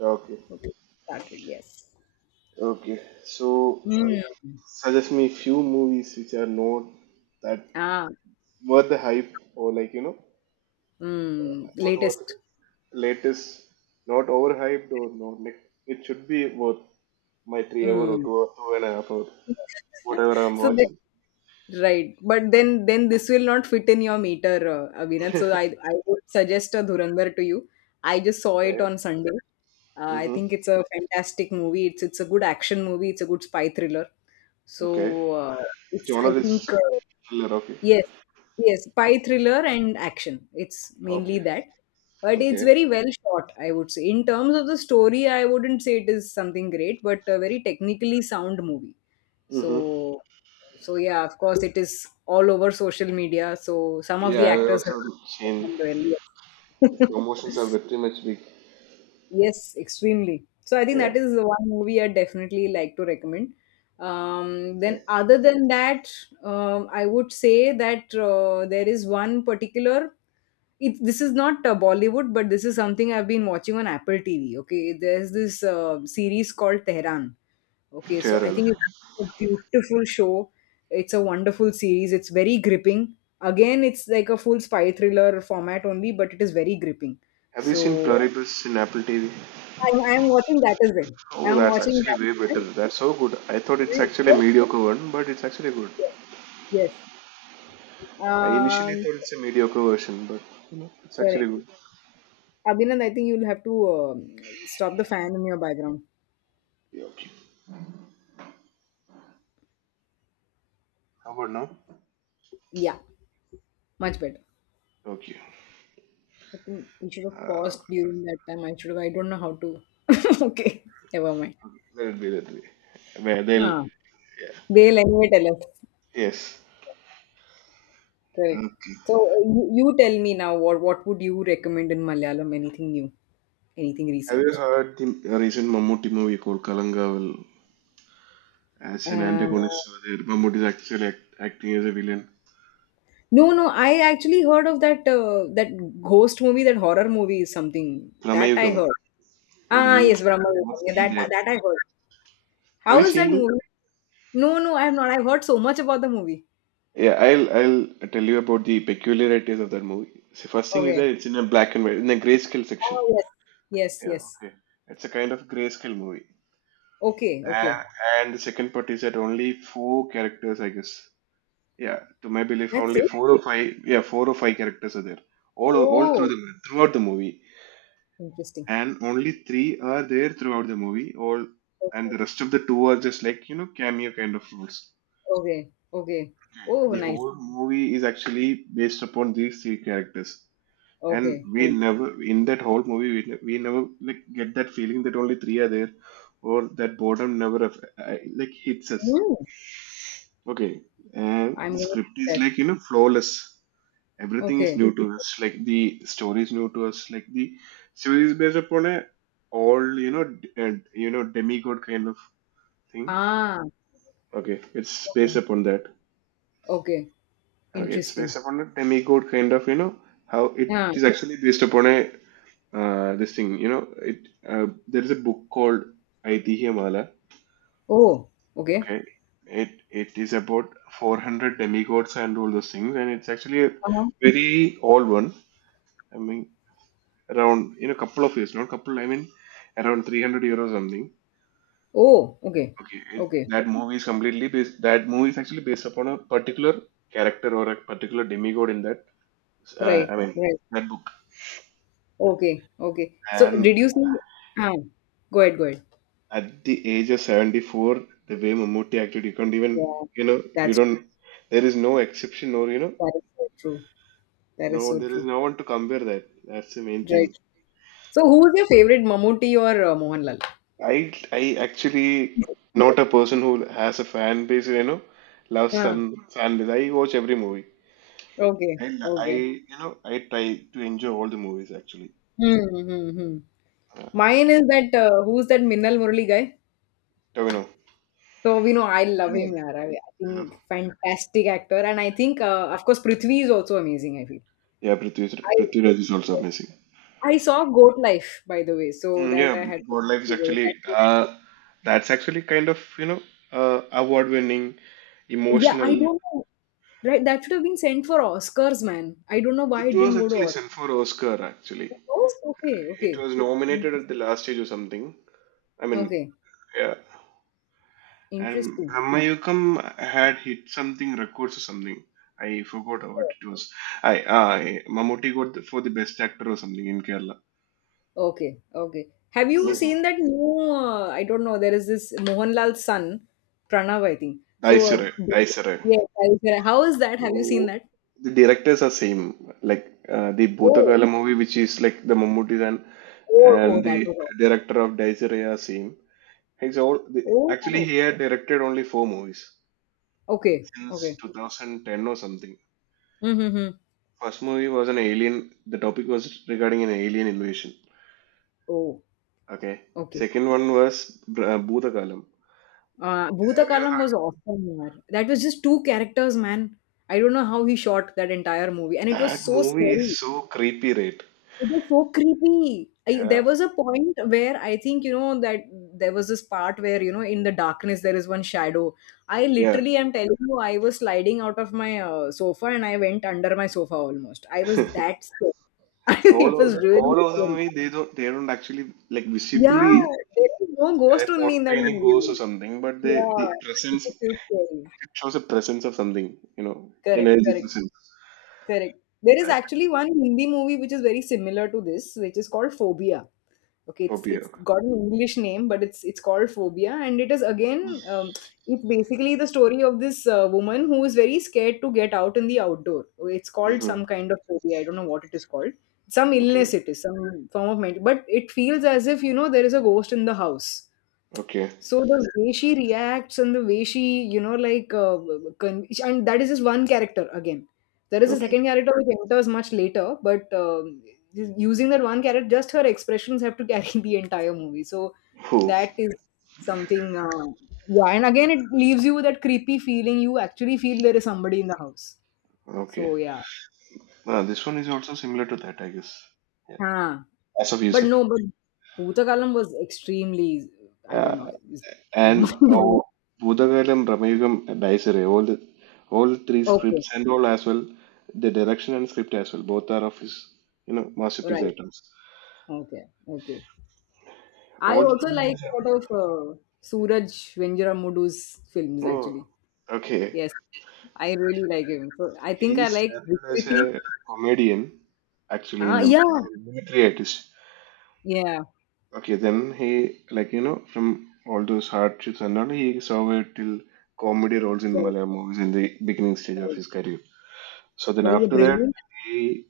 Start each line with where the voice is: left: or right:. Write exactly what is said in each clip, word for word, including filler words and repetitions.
right: Okay,
left: Okay, started. Yes.
right: okay. So, uh,
left: Mm.
right: suggest me few movies which are not that
left: Ah.
right: worth the hype, or like you know uh,
left: Mm.
right: not worth the
left: Latest.
right: latest, not overhyped, or not like it should be worth my three hour or
left: Mm.
right: two or two and a half hour, whatever I'm
left: So the,
right: watching.
left: right, but then then this will not fit in your meter, uh, Avinath. So I I would suggest a Dhurandhar to you. I just saw it
right: Okay.
left: on Sunday. Uh, I
right: Mm-hmm.
left: think it's a fantastic movie. It's it's a good action movie. It's a good spy thriller.
right: Okay.
left: So uh, it's I
right: Genre
left: think.
right: is
left: Uh,
right: thriller. Okay.
left: Yes, yes,
right: Okay.
left: spy thriller and action. It's mainly
right: Okay.
left: that. But it's
right: Okay.
left: very well shot, I would say. In terms of the story, I wouldn't say it is something great, but a very technically sound movie.
right: Mm-hmm.
left: So, so yeah, of course, it is all over social media. So some of
right: Yeah,
left: the
right: I
left: actors have
right: also seen
left: performed well.
right: promotions
left: Yes.
right: are very much big.
left: Yes, extremely. So I think
right: Yeah.
left: that is the one movie I definitely like to recommend. Um,
right: Yeah.
left: then other than that, um, I would say that uh, there is one particular. It, this is not uh, Bollywood, but this is something I've been watching on Apple T V. Okay, there's this uh, series called Tehran. Okay, so I
right: Terror.
left: think it's a beautiful show. It's a wonderful series. It's very gripping. Again, it's like a full spy thriller format only, but it is very gripping.
right: Have you seen
left: So
right: Pluribus in Apple T V?
left: I, I'm watching that as well.
right: Oh,
left: I'm
right: that's
left: watching
right: actually
left: that
right: way
left: as
right: better.
left: well.
right: That's so good. I thought it's
left: Right?
right: actually a
left: Yes,
right: mediocre one, but it's actually good.
left: yes, yes.
right: I initially
left: Um,
right: thought it's a mediocre version, but you know, it's actually
left: correct.
right: good.
left: Abhinand, I think you'll have to um, stop the fan in your background.
right: Yeah, okay. How about now?
left: Yeah, much better.
right: Okay.
left: I think we should have
right: Uh,
left: paused during that time. I should have. I don't know how to. Okay, never mind.
right: let it be that way. Where they'll,
left: Huh.
right: yeah,
left: They'll anyway tell us.
right: yes. Uh,
left: Correct. So you, you tell me now. What what would you recommend in Malayalam? Anything new? Anything
right: have you
left: recent?
right: heard the recent Mammootty movie called Kalangaval? As an
left: Uh,
right: antagonist, over there, Mammootty is actually act- acting as a villain.
left: No, no, I actually heard of that uh, that ghost movie, that horror movie is something that I
right: Pramayukam.
left: heard.
right: Well,
left: Ah,
right: you
left: yes,
right: should-
left: Brahma.
right: you
left: Viharam.
right: must
left: Yeah,
right: see
left: that
right: that.
left: that I heard.
right: Have you
left: How is
right: seen
left: that
right: that?
left: movie? No, no, I'm not. I've heard so much about the movie.
right: Yeah, I'll I'll tell you about the peculiarities of that movie. So first thing is
left: Okay.
right: that it's in a black and white, in a grayscale section.
left: Oh yes, yes,
right: Yeah,
left: yes.
right: okay. It's a kind of grayscale movie.
left: Okay, okay.
right: And and the second part is that only four characters, I guess. Yeah, to my belief,
left: That's
right: only
left: it.
right: four or five. Yeah, four or five characters are there. All all
left: Oh,
right: through the throughout the movie,
left: interesting.
right: and only three are there throughout the movie. All and
left: Okay,
right: the rest of the two are just like you know cameo kind of roles.
left: okay, okay. Oh,
right: The
left: nice.
right: whole movie is actually based upon these three characters, and
left: Okay,
right: we
left: okay.
right: never in that whole movie we, ne- we never like get that feeling that only three are there, or that boredom never aff- uh, like hits us.
left: Hmm.
right: Okay. And
left: I'm
right: the
left: gonna
right: script
left: see
right: is
left: that.
right: like you know flawless. Everything is
left: Okay.
right: new to Mhm. us, like the story is new to us, like the series is based upon a all you know d- and you know demigod kind of thing.
left: Ah.
right: Okay, it's based
left: Okay.
right: upon that.
left: Okay.
right: Okay, it's based
left: Interesting.
right: upon a demigod kind of you know how it
left: Yeah.
right: is actually based upon a uh, this thing you know it. uh, there is a book called Aitihiyamala.
left: Oh. Okay.
right: Okay, it it is about four hundred demigods and all those things, and it's actually a
left: Uh-huh.
right: very old one. I mean, around in a couple of years, not couple, I mean around three hundred years or something.
left: Oh, okay.
right: Okay, it,
left: Okay.
right: that movie is completely based, that movie is actually based upon a particular character or a particular demigod in that, uh, I
left: Right.
right: mean,
left: Right.
right: that book.
left: Okay. Okay. So did
right: And.
left: you see? Ah, go ahead. Go ahead.
right: At the age of seventy-four, the way Mammootty acted, you can't even,
left: Yeah.
right: you know, you
left: That's
right: don't, there is no exception, or you know,
left: that is so true. That is
right: no,
left: so
right: there is
left: true.
right: no one to compare that. That's the main
left: Right.
right: thing.
left: So who is your favorite, Mammootty or uh, Mohanlal?
right: I, I actually not a person who has a fan base, you know, loves
left: Ah,
right: some fan base. I watch every movie.
left: okay.
right: I, l- I,
left: Okay.
right: you know, I try to enjoy all the movies actually.
left: Hmm, hmm, hmm.
right: Uh,
left: Mine is that uh, who's that Minnal Murali guy?
right: Tavino.
left: So we know I love him,
right: Yeah.
left: yaar. I, I think fantastic actor, and I think uh, of course Prithvi is also amazing. I feel.
right: Yeah, Prithviraj
left: I
right: Prithviraj is also amazing.
left: I saw Goat Life, by the way, so
right: Mm,
left: that
right: yeah,
left: I had to.
right: Life is
left: That,
right: actually uh, that's actually kind of you know uh, award-winning,
left: yeah, I
right: emotional.
left: don't know. Right, that should have been sent for Oscars, man. I don't know why
right: It
left: it
right: was
left: didn't go to
right: actually sent
left: Oscars.
right: for Oscar actually.
left: Oh, okay,
right: It
left: okay,
right: was nominated at the last stage or something. I mean,
left: okay,
right: yeah. And
left: interesting.
right: Brahmayukam had hit something records or something. I forgot what it was. I I Mammootty got the, for the best actor or something in Kerala.
left: Okay, okay. Have you
right: Mm-hmm.
left: seen that new? Uh, I don't know. There is this Mohanlal's son, Pranav, I think. So uh,
right: Daisere, Daisere.
left: yes, I, how is that? Have you seen
right: So,
left: that?
right: the directors are same. Like uh, the
left: Oh,
right: Bhutakala movie, which is like the Mammootty and
left: oh, oh,
right: and
left: that
right: the
left: was.
right: director of Daisire are same. He's all the,
left: Awesome.
right: actually
left: Oh,
right: he had directed only four movies
left: okay,
right: since
left: okay.
right: two thousand ten or something.
left: Mm-hmm. Hmm.
right: First movie was an alien. The topic was regarding an alien invasion.
left: Oh,
right: Okay.
left: okay.
right: Second one was uh, Bhutakalam.
left: Uh,
right: Have you
left: Bhutakalam was
right: heard?
left: awesome, man. That was just two characters, man. I don't know how he shot that entire movie, and it was
right: That
left: so
right: movie is
left: scary.
right: so creepy, right?
left: It was so creepy. I,
right: Yeah.
left: there was a point where I think you know that there was this part where you know in the darkness there is one shadow. I
right: Yeah.
left: literally am telling you, I was sliding out of my uh, sofa and I went under my sofa almost. I was that scared.
right: All
left: It
right: of
left: was
right: the all
left: really
right: of them
left: scary.
right: way they don't they don't actually like
left: Yeah,
right: visibly
left: there is no
right: uh,
left: ghost only in that
right: portray any ghosts or
left: movie.
right: something, but they they
left: Yeah, it
right: presence
left: was so scary.
right: it shows a presence of something, you know,
left: Correct,
right: energy
left: correct.
right: presence
left: Correct. There is
right: that
left: actually one Hindi movie which is very similar to this, which is called Phobia. Okay, it's it's
right: phobia.
left: got an English name, but it's it's called Phobia, and it is again um, it's basically the story of this uh, woman who is very scared to get out in the outdoor. Okay, it's called
right: Hmm.
left: some kind of phobia. I don't know what it is called. Some
right: Okay,
left: illness it is, some form of mental. But it feels as if you know there is a ghost in the house.
right: okay,
left: So the way she reacts and the way she, you know, like, uh, con- and that is just one character again. There is a
right: okay.
left: second character which enters much later, but um, just using that one character, just her expressions have to carry the entire movie. So
right: Who?
left: that is something, uh, yeah. And again, it leaves you with that creepy feeling. You actually feel there is somebody in the house.
right: Okay.
left: So yeah,
right: Uh, this one is also similar to that, I guess. Yeah.
left: huh.
right: As of you
left: But
right: said.
left: no, but Bhutakalam was extremely, I don't know,
right: Yeah.
left: it was
right: And oh, Bhutagalam, Ramayugam, Daisere, all the all three
left: okay,
right: scripts and all as well, the direction and script as well, both are of his you know masterpiece
left: right,
right: items.
left: okay, okay. I
right: All three
left: also like
right: movies
left: a lot of uh, Suraj Venjaramudu's films,
right: are, oh,
left: actually.
right: okay.
left: Yes, I really like him. So I think
right: He
left: I like
right: started as
left: Vikriti.
right: a comedian actually in
left: Ah,
right: the
left: yeah,
right: uh, military artist.
left: yeah.
right: Okay, then he like you know from all those hardships and all, he saw it till comedy roles in
left: Correct,
right: Malayalam movies in the beginning stage of
left: correct.
right: his career. So then
left: That is a
right: after that.
left: brilliant.
right: He.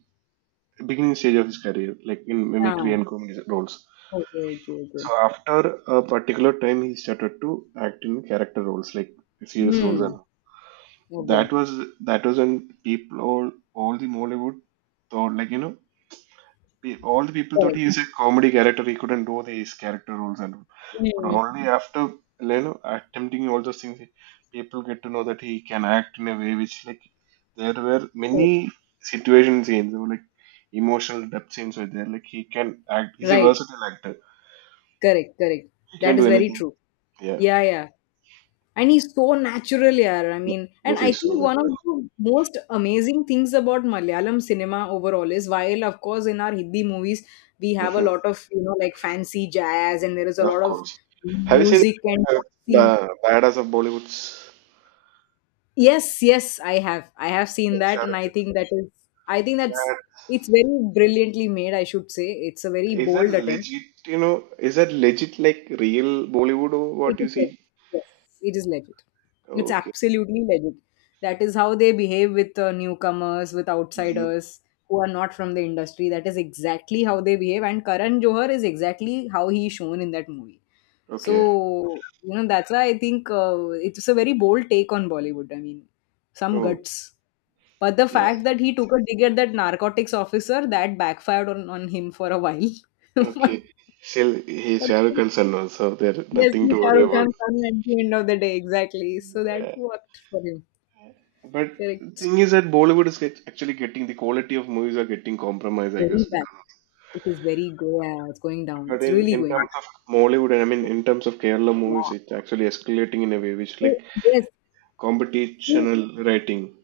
right: Beginning stage of his career, like in mimicry
left: Ah,
right: and comedy roles.
left: okay, okay, okay.
right: So after a particular time, he started to act in character roles, like serious roles,
left: Hmm.
right: and
left: Okay.
right: that was that was when people all all the Mollywood thought like you know pe- all the people thought
left: Correct.
right: he is a comedy character. He couldn't do these character roles and all. But
left: Hmm.
right: only after you know attempting all those things, people get to know that he can act in a way which like there were many
left: Correct.
right: situation scenes or like emotional depth scenes were there. Like he can act. He's a
left: Right.
right: versatile actor.
left: Correct. Correct.
right: He can
left: That
right: do
left: is very
right: anything.
left: true.
right: Yeah.
left: Yeah, yeah. And he's so natural, yeah. I
right: Yeah.
left: mean,
right: Of
left: and
right: course,
left: I
right: he's
left: think
right: so
left: one of
right: versatile.
left: the most amazing things about Malayalam cinema overall is while of course in our Hindi movies we have a
right: Hmm.
left: lot of you know like fancy jazz and there is a
right: Of
left: lot of
right: course. Have you seen
left: music and
right: uh,
left: dancing.
right: the Badass of Bollywood's?
left: Yes, yes, i have i have seen that and I think that is I think that's
right: Yeah.
left: it's very brilliantly made, I should say. It's a very
right: Is that
left: bold attempt.
right: legit, you know, is that legit like real Bollywood or
left: It
right: what you
left: is legit.
right: see?
left: Yes, it is legit. It's
right: Okay.
left: absolutely legit. That is how they behave with uh, newcomers, with
right: Hmm.
left: outsiders who are not from the industry. That is exactly how they behave. And Karan Johar is exactly how he's shown in that movie. So,
right: Okay.
left: you know, that's why I think uh, it's a very bold take on Bollywood. I mean, some
right: Oh,
left: guts. But the
right: yeah.
left: fact that he took a dig at that narcotics officer, that backfired on, on him for a while. but,
right: Okay. Still, he's
left: but
right: Shah Rukh Khan's son also. There's
left: yes,
right: nothing to
left: he's Shah
right: worry
left: Rukh
right: about.
left: Khan's son at the end of the day, exactly. So that
right: Yeah.
left: worked for him.
right: But the
left: Correct.
right: thing is that Bollywood is get, actually getting the quality of movies are getting compromised, I guess,
left: Very bad.
right: because of it.
left: It is very go. Yeah, it's going down.
right: But
left: It's
right: in,
left: really
right: in
left: going down.
right: terms of Mollywood, and I mean, in terms of Kerala movies,
left: Yeah.
right: it's actually escalating in a way which
left: So,
right: like
left: yes. So-
right: competitional writing.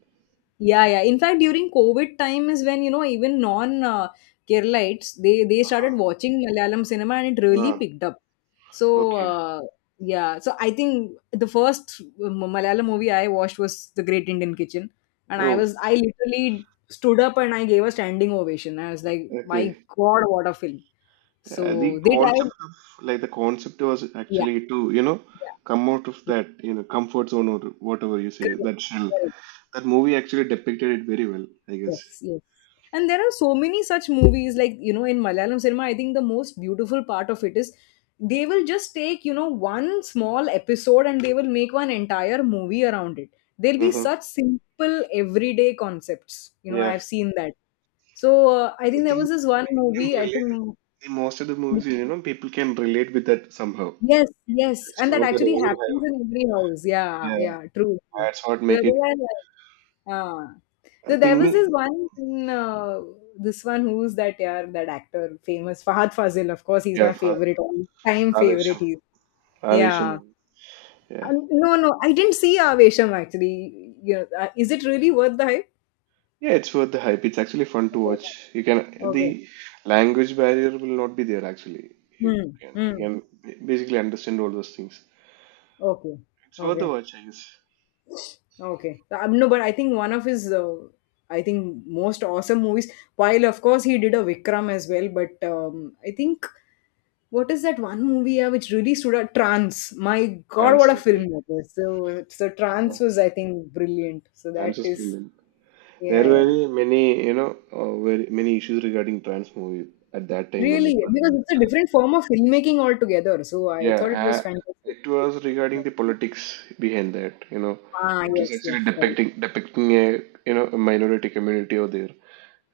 left: yeah, yeah. In fact, during COVID time is when you know even non uh, Keralites they they
right: Uh-huh.
left: started watching Malayalam cinema and it really
right: Ah,
left: picked up. So
right: okay.
left: uh, yeah, so I think the first M- Malayalam movie I watched was The Great Indian Kitchen, and I
right: Oh,
left: was I literally stood up and I gave a standing ovation. I was like, my
right: okay.
left: God, what a film!
right: Uh,
left: So
right: the
left: they tried.
right: concept of like the concept was
left: Yeah,
right: actually to you know come out of
left: yeah.
right: that you know comfort zone, or whatever you say,
left: Correct.
right: that shell.
left: Correct.
right: That movie actually depicted it very well, I guess.
left: Yes, yes. And there are so many such movies, like, you know, in Malayalam cinema, I think the most beautiful part of it is they will just take, you know, one small episode and they will make one entire movie around it. They'll be
right: Mm-hmm.
left: such simple, everyday concepts. You know,
right: Yeah,
left: I've seen that. So uh, I
right: I
left: think there
right: think you
left: was this one
right: can
left: movie, I
right: relate.
left: think,
right: The most of the movies, you know, people can relate with that somehow.
left: yes, yes.
right: It's
left: And that
right: not that
left: actually happens
right: overhype.
left: in every house. Yeah,
right: Yeah,
left: yeah, true, true.
right: that's what
left: So that
right: make
left: is
right: it.
left: why. Ah.
right: I
left: So there was this
right: think.
left: one, in, uh, this one who's that, yeah, that actor, famous Fahad Fazil. Of course, he's
right: Yeah,
left: my
right: for
left: favorite, all time favorite.
right: Avesham.
left: He's yeah.
right: Avesham. Yeah.
left: Um, no, no, I didn't see Avesham actually. You know, uh, is it really worth the hype?
right: Yeah, it's worth the hype. It's actually fun to watch. You can
left: Okay.
right: the language barrier will not be there actually. You
left: Hmm.
right: can you
left: Hmm.
right: can ba- basically understand all those things.
left: Okay.
right: It's worth the
left: Okay.
right: watch, I guess.
left: Okay. Um, no, but I think one of his, uh, I think most awesome movies. While of course he did a Vikram as well, but um, I think. What is that one movie uh, which really stood out? Trance. My God,
right: France,
left: what a film
right: okay.
left: that was. So, so
right: Yeah.
left: Trance was, I think, brilliant. So that
right: Trans was
left: is,
right: brilliant. There
left: yeah,
right: were
left: yeah.
right: many, many, you know, uh, very many issues regarding trans movie at that time when it
left: Really,
right: was
left: because
right: released.
left: it's a different form of filmmaking altogether. So I thought it
right: Yeah,
left: was
right: uh,
left: fantastic.
right: it was regarding the politics behind that. You know,
left: Ah,
right: it was
left: yes, yes,
right: actually
left: correct.
right: depicting depicting a you know a minority community over there,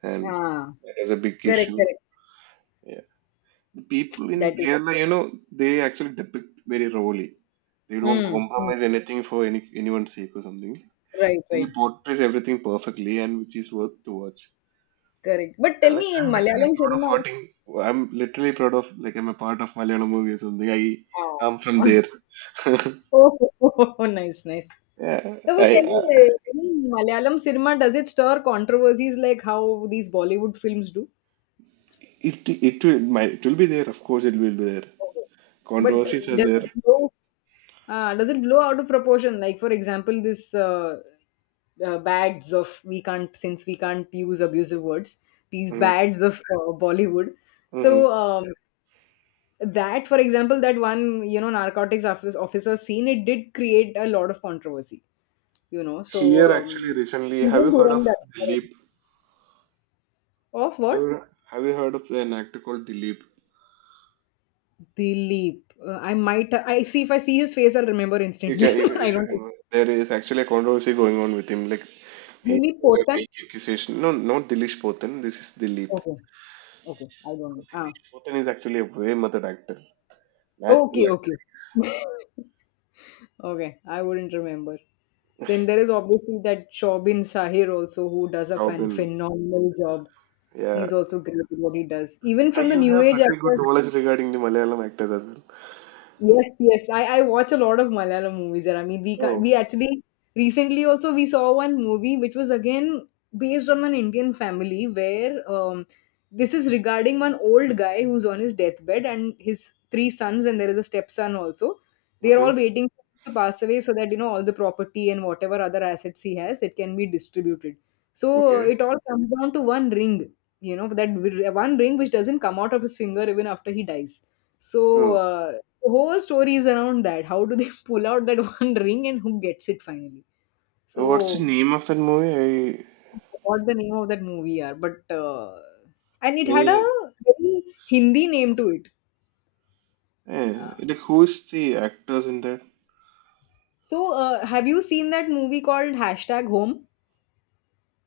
right: and
left: Ah,
right: that is a big
left: correct,
right: issue.
left: correct.
right: Yeah. People
left: That
right: in
left: is,
right: Kerala, you know, they actually depict very rawly. They don't
left: mm, mm,
right: compromise anything for any anyone's sake or something.
left: right,
right: He
left: right,
right: portrays everything perfectly, and which is worth to watch.
left: correct. But
right: Yeah,
left: tell
right: like,
left: me in
right: I'm literally
left: Malayalam
right: proud of
left: cinema.
right: watching. I'm literally proud of like I'm a part of Malayalam movie or something. I
left: Ah.
right: I'm from there.
left: Oh, nice, nice.
right: Yeah,
left: No,
right: I,
left: but tell
right: I
left: me, uh, tell me, Malayalam cinema, does it stir controversies like how these Bollywood films do?
right: it it will my it will be there. Of course, it will be there.
left: But
right: Controversies are
left: does
right: there.
left: it blow, uh, does it blow out of proportion? Like, for example, this uh, uh, bads of, we can't, since we can't use abusive words, these
right: Hmm.
left: bads of uh, Bollywood. So,
right: Hmm.
left: um, that, for example, that one, you know, narcotics office, officer scene, it did create a lot of controversy, you know. So,
right: Here, actually,
left: um,
right: recently, have you
left: even
right: heard of
left: Dhurandhar.
right: Dilip?
left: Of
right: Have
left: what?
right: you, have you heard of an actor called Dilip?
left: The Leap. Uh, I might. I see if I see his face, I'll remember
right: You can,
left: instantly.
right: you, you
left: I
right: should
left: don't.
right: know. There is actually a controversy going on with him. Like, he
left: Dilip
right: was a
left: Potan.
right: rape accusation. No, not Dilish Potan. This is Dilip.
left: Okay. Okay. I don't know. Ah.
right: Dilish Potan is actually a way method actor. Natural
left: Okay. Okay.
right: actor.
left: Okay. I wouldn't remember. Then there is obviously that Shobin Shahir also, who does a
right: Job.
left: fan phenomenal job.
right: Yeah.
left: He's also great at what he does. Even
right: And
left: from the
right: you
left: new
right: have
left: age
right: pretty good
left: actors,
right: knowledge regarding the Malayalam actors as well.
left: yes, yes. I, I watch a lot of Malayalam movies there. I mean, we ca-
right: Oh.
left: we actually recently also we saw one movie which was again based on an Indian family where um, this is regarding one old guy who's on his deathbed and his three sons and there is a stepson also. They are
right: Mm-hmm.
left: all waiting to pass away so that you know all the property and whatever other assets he has it can be distributed. So uh,
right: Okay.
left: it all comes down to one ring, you know, that w- one ring which doesn't come out of his finger even after he dies so
right: Oh.
left: uh, the whole story is around that. How do they pull out that one ring and who gets it finally?
right: What's the
left: So,
right: name of that movie? I.
left: what the name of that movie are, but uh, and it had a
right: Mm.
left: very Hindi name to it.
right: Eh,
left: Uh,
right: like, who is the actors in that?
left: so, uh, have you seen that movie called Hashtag Home?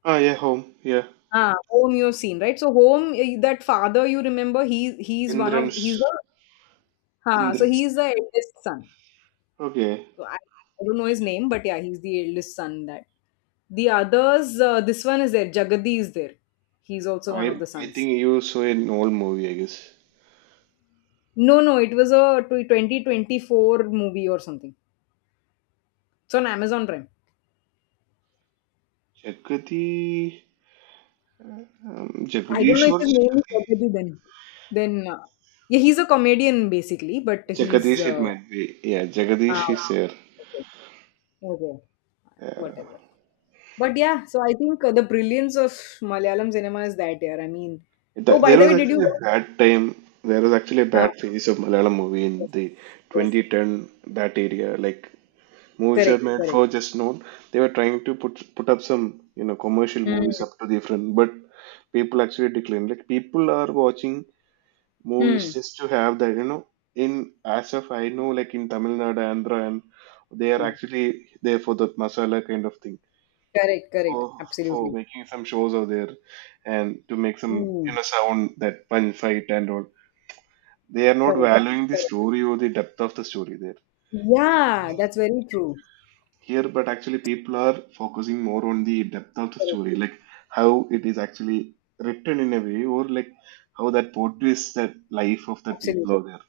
right: Ah, yeah, home. Yeah.
left: Ah, Home you have seen, right? So Home, eh, that father you remember, he he's one of
right: Indrans.
left: he's the ha, so
right: Indran's.
left: he's the eldest son.
right: Okay,
left: So I, I don't know his name, but yeah, he's the eldest son in that. The others, uh, this one is there. Jagadi is there. He's also one of
right: I
left: the
right: I
left: sons.
right: think you saw an old movie, I guess.
left: No, no, it was a tw- twenty twenty-four movie or something. It's on Amazon Prime.
right: Jagadish, um,
left: I don't know
right: Jagadish
left: if
right: or
left: his name is Jagadi then. Then, uh, yeah, he's a comedian basically, but he's.
right: Jagadish, it
left: Uh,
right: might be. Yeah, Jagadish
left: ah,
right: is there.
left: okay, okay,
right: Yeah.
left: whatever. But yeah, so I think uh, the brilliance of Malayalam cinema is that, yeah. I mean, oh,
right: Th-
left: by
right: there
left: the
right: was
left: way, did you
right: actually a
left: watch?
right: bad time. There was actually a
left: Ah,
right: bad phase of Malayalam movie in
left: yes,
right: the
left: yes,
right: twenty ten that area. Like movies were
left: correct,
right: made for
left: correct.
right: just known. They were trying to put put up some you know commercial
left: Hmm.
right: movies up to the front, but people actually declined. Like people are watching movies
left: Hmm.
right: just to have that you know in as of I know, like in Tamil Nadu Andhra, and they are
left: Hmm.
right: actually there for that masala kind of thing,
left: Correct, correct.
right: for for
left: Absolutely.
right: making some shows out there and to make some you
left: Mm,
right: know sound that punch fight and all, they are not
left: correct,
right: valuing the
left: correct.
right: story or the depth of the story there.
left: Yeah,
right: But
left: that's very true.
right: here, but actually people are focusing more on the depth of the
left: Correct.
right: story, like how it is actually written in a way, or like how that portrays that life of the
left: Absolutely,
right: people out there.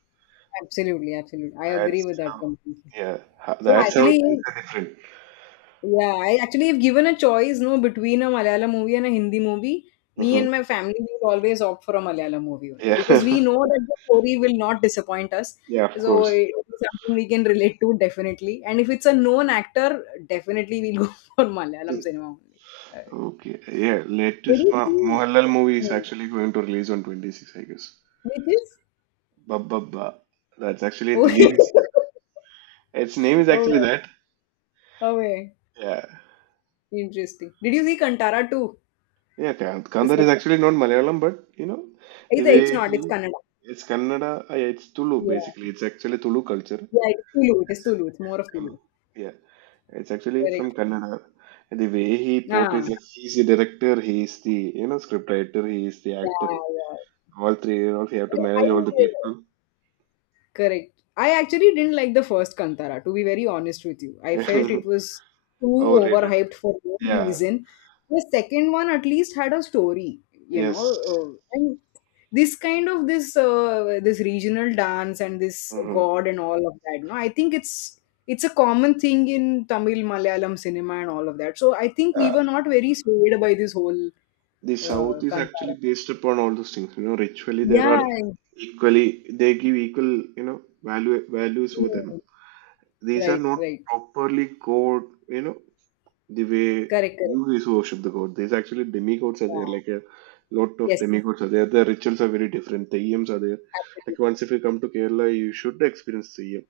left: absolutely, absolutely. I agree
right: That's
left: with that
right: how,
left: completely.
right: yeah, ho-
left: So
right: that's how things
left: actually,
right: are different.
left: yeah, I actually have given a choice, no, between a Malayalam movie and a Hindi movie. Me
right: Hmm.
left: and my family will always opt for a Malayalam movie only because we
right: Yeah,
left: know that the story will not disappoint us.
right: yeah, of
left: So
right: course.
left: it's something we can relate to definitely. And if it's a known actor, definitely we'll go for Malayalam cinema only. Uh,
right: Okay, yeah,
left: Did
right: latest
left: you
right: Ma-
left: see?
right: Mohanlal movie is
left: uh,
right: actually going to release on twenty-sixth, I guess.
left: Which is
right: Ba. That's actually a
left: oh,
right: Dilip. Its name is actually
left: oh,
right: that.
left: oh, yeah,
right: Yeah,
left: interesting. Did you see Kantara too?
right: yeah, Kan-
left: The
right: Kandar
left: sec-
right: is actually not Malayalam, but you know, the
left: it's, it's
right: way
left: not, it's
right: he,
left: Kannada.
right: it's Kannada, uh, yeah, it's Tulu
left: Yeah,
right: basically. It's actually Tulu culture.
left: yeah, it's Tulu. It is Tulu. It's more of
right: Mm.
left: Tulu.
right: Yeah, it's actually from
left: Correct.
right: Kannada. The way he
left: Ah,
right: portrays, like he's the director, he's the you know script writer, he's the actor.
left: yeah, yeah.
right: All three, you know, he have to
left: I
right: manage all the people.
left: Correct. I actually didn't like the first Kantara, to be very honest with you. I felt it was too
right: Overrated.
left: overhyped for no
right: Yeah.
left: reason. The second one at least had a story, you know,
right: Yes.
left: uh, and this kind of this uh, this regional dance and this
right: Hmm.
left: god and all of that. No, I think it's it's a common thing in Tamil, Malayalam cinema and all of that. So I think we
right: Uh,
left: were not very swayed by this whole
right: the South
left: uh,
right: is actually
left: Kantara.
right: based upon all those things. You know, ritually there are
left: Yeah, I-
right: equally they give equal you know value values for them.
left: hmm,
right: These are
left: right,
right: not
left: right,
right: properly code. You know, the way
left: correct, correct.
right: you guys worship the god. There's actually demigods are there, like
left: Yeah.
right: a lot of
left: Yes,
right: demigods are there. The rituals are very different. Theyyams are there. Like
left: absolutely.
right: once if you come to Kerala, you should experience Theyyam.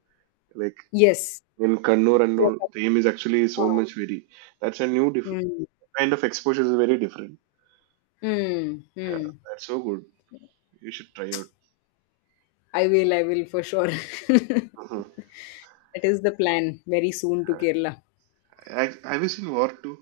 right: Like
left: Yes.
right: in Kannur and all,
left: Dhokha.
right: Theyyam is actually so much very. That's a new diff-
left: Mm,
right: kind of exposure is very different.
left: mm,
right: Yeah,
left: mm.
right: that's so good. You should try out.
left: I will, I will for sure.
right: Uh-huh.
left: That is the plan very soon to Kerala.
right: I, have you seen War two?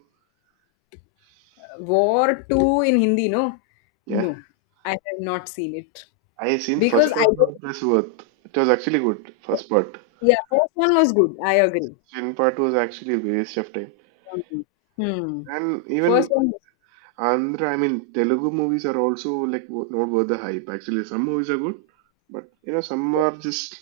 left: War two in Hindi, no?
right: Yeah,
left: No, I have not seen it.
right: I seen the
left: Because
right: first
left: I
right: part
left: don't,
right: of this worth. It was actually good, first part.
left: yeah, first one was good. I agree.
right: Second part was actually a waste of time.
left: Um, Hmm.
right: And
left: First
right: even
left: one was
right: Andhra, I mean, Telugu movies are also like wo- not worth the hype. Actually, some movies are good, but you know, some
left: good.
right: are just —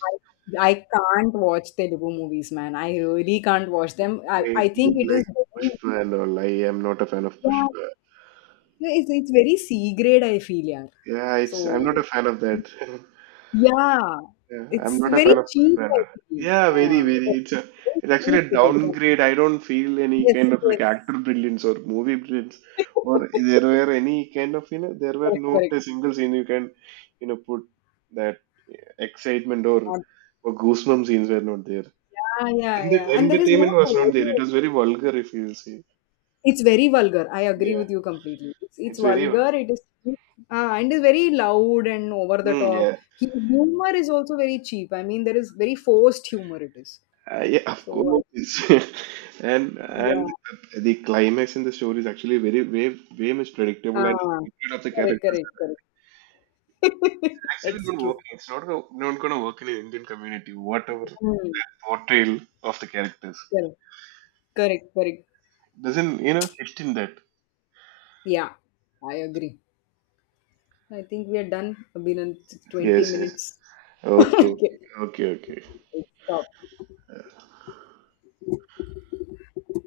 left: I, I can't watch Telugu movies, man. I really can't watch them. I,
right: I
left: I think
right: didn't
left: it is
right: like
left: very,
right: Pushpa and all. I am not a fan of
left: yeah.
right: Pushpa.
left: Yeah, It's, it's very C grade, I feel, yeah.
right: Yeah, it's I'm
left: So,
right: not a fan of that.
left: yeah,
right: Yeah, I'm
left: it's
right: not a
left: very
right: fan of
left: cheap, I
right: Pushpanda.
left: feel.
right: Yeah, very,
left: Ah,
right: very.
left: correct.
right: It's a,
left: Very
right: it's actually
left: cheap
right: a
left: it is. Yeah.
right: downgrade. I don't feel any kind
left: Yes,
right: of like
left: yes.
right: actor brilliance or movie brilliance, or there were any kind of you know there were
left: Correct,
right: not
left: correct.
right: a single scene you can you know put that excitement or or goosebump scenes were not there.
left: Ah, yeah, yeah,
right: And the
left: yeah. And there is
right: entertainment
left: no
right: was not there.
left: story.
right: It was very vulgar if you see.
left: It's very vulgar. I agree
right: Yeah,
left: with you completely. It's, it's
right: it's very.
left: vulgar. It is cheap. Ah, and is very loud and over the
right: Mm,
left: top.
right: yeah.
left: He, humor is also very cheap. I mean, there is very forced humor. It is
right: Uh, yeah, of
left: so. I,
right: course. And
left: yeah.
right: and the climax in the story is actually very way way much predictable and
left: Ah,
right: of the
left: correct,
right: characters
left: correct, correct.
right: actually
left: That's
right: not
left: true.
right: working. It's not go- not going to work in the Indian community. Whatever
left: Hmm.
right: portrayal of the characters
left: Correct. Correct. Correct.
right: doesn't you know fit in that.
left: Yeah, I agree. I think we are done. I've twenty
right: Yes, yes.
left: minutes.
right: Okay,
left: Okay.
right: okay, okay, okay.
left: Stop.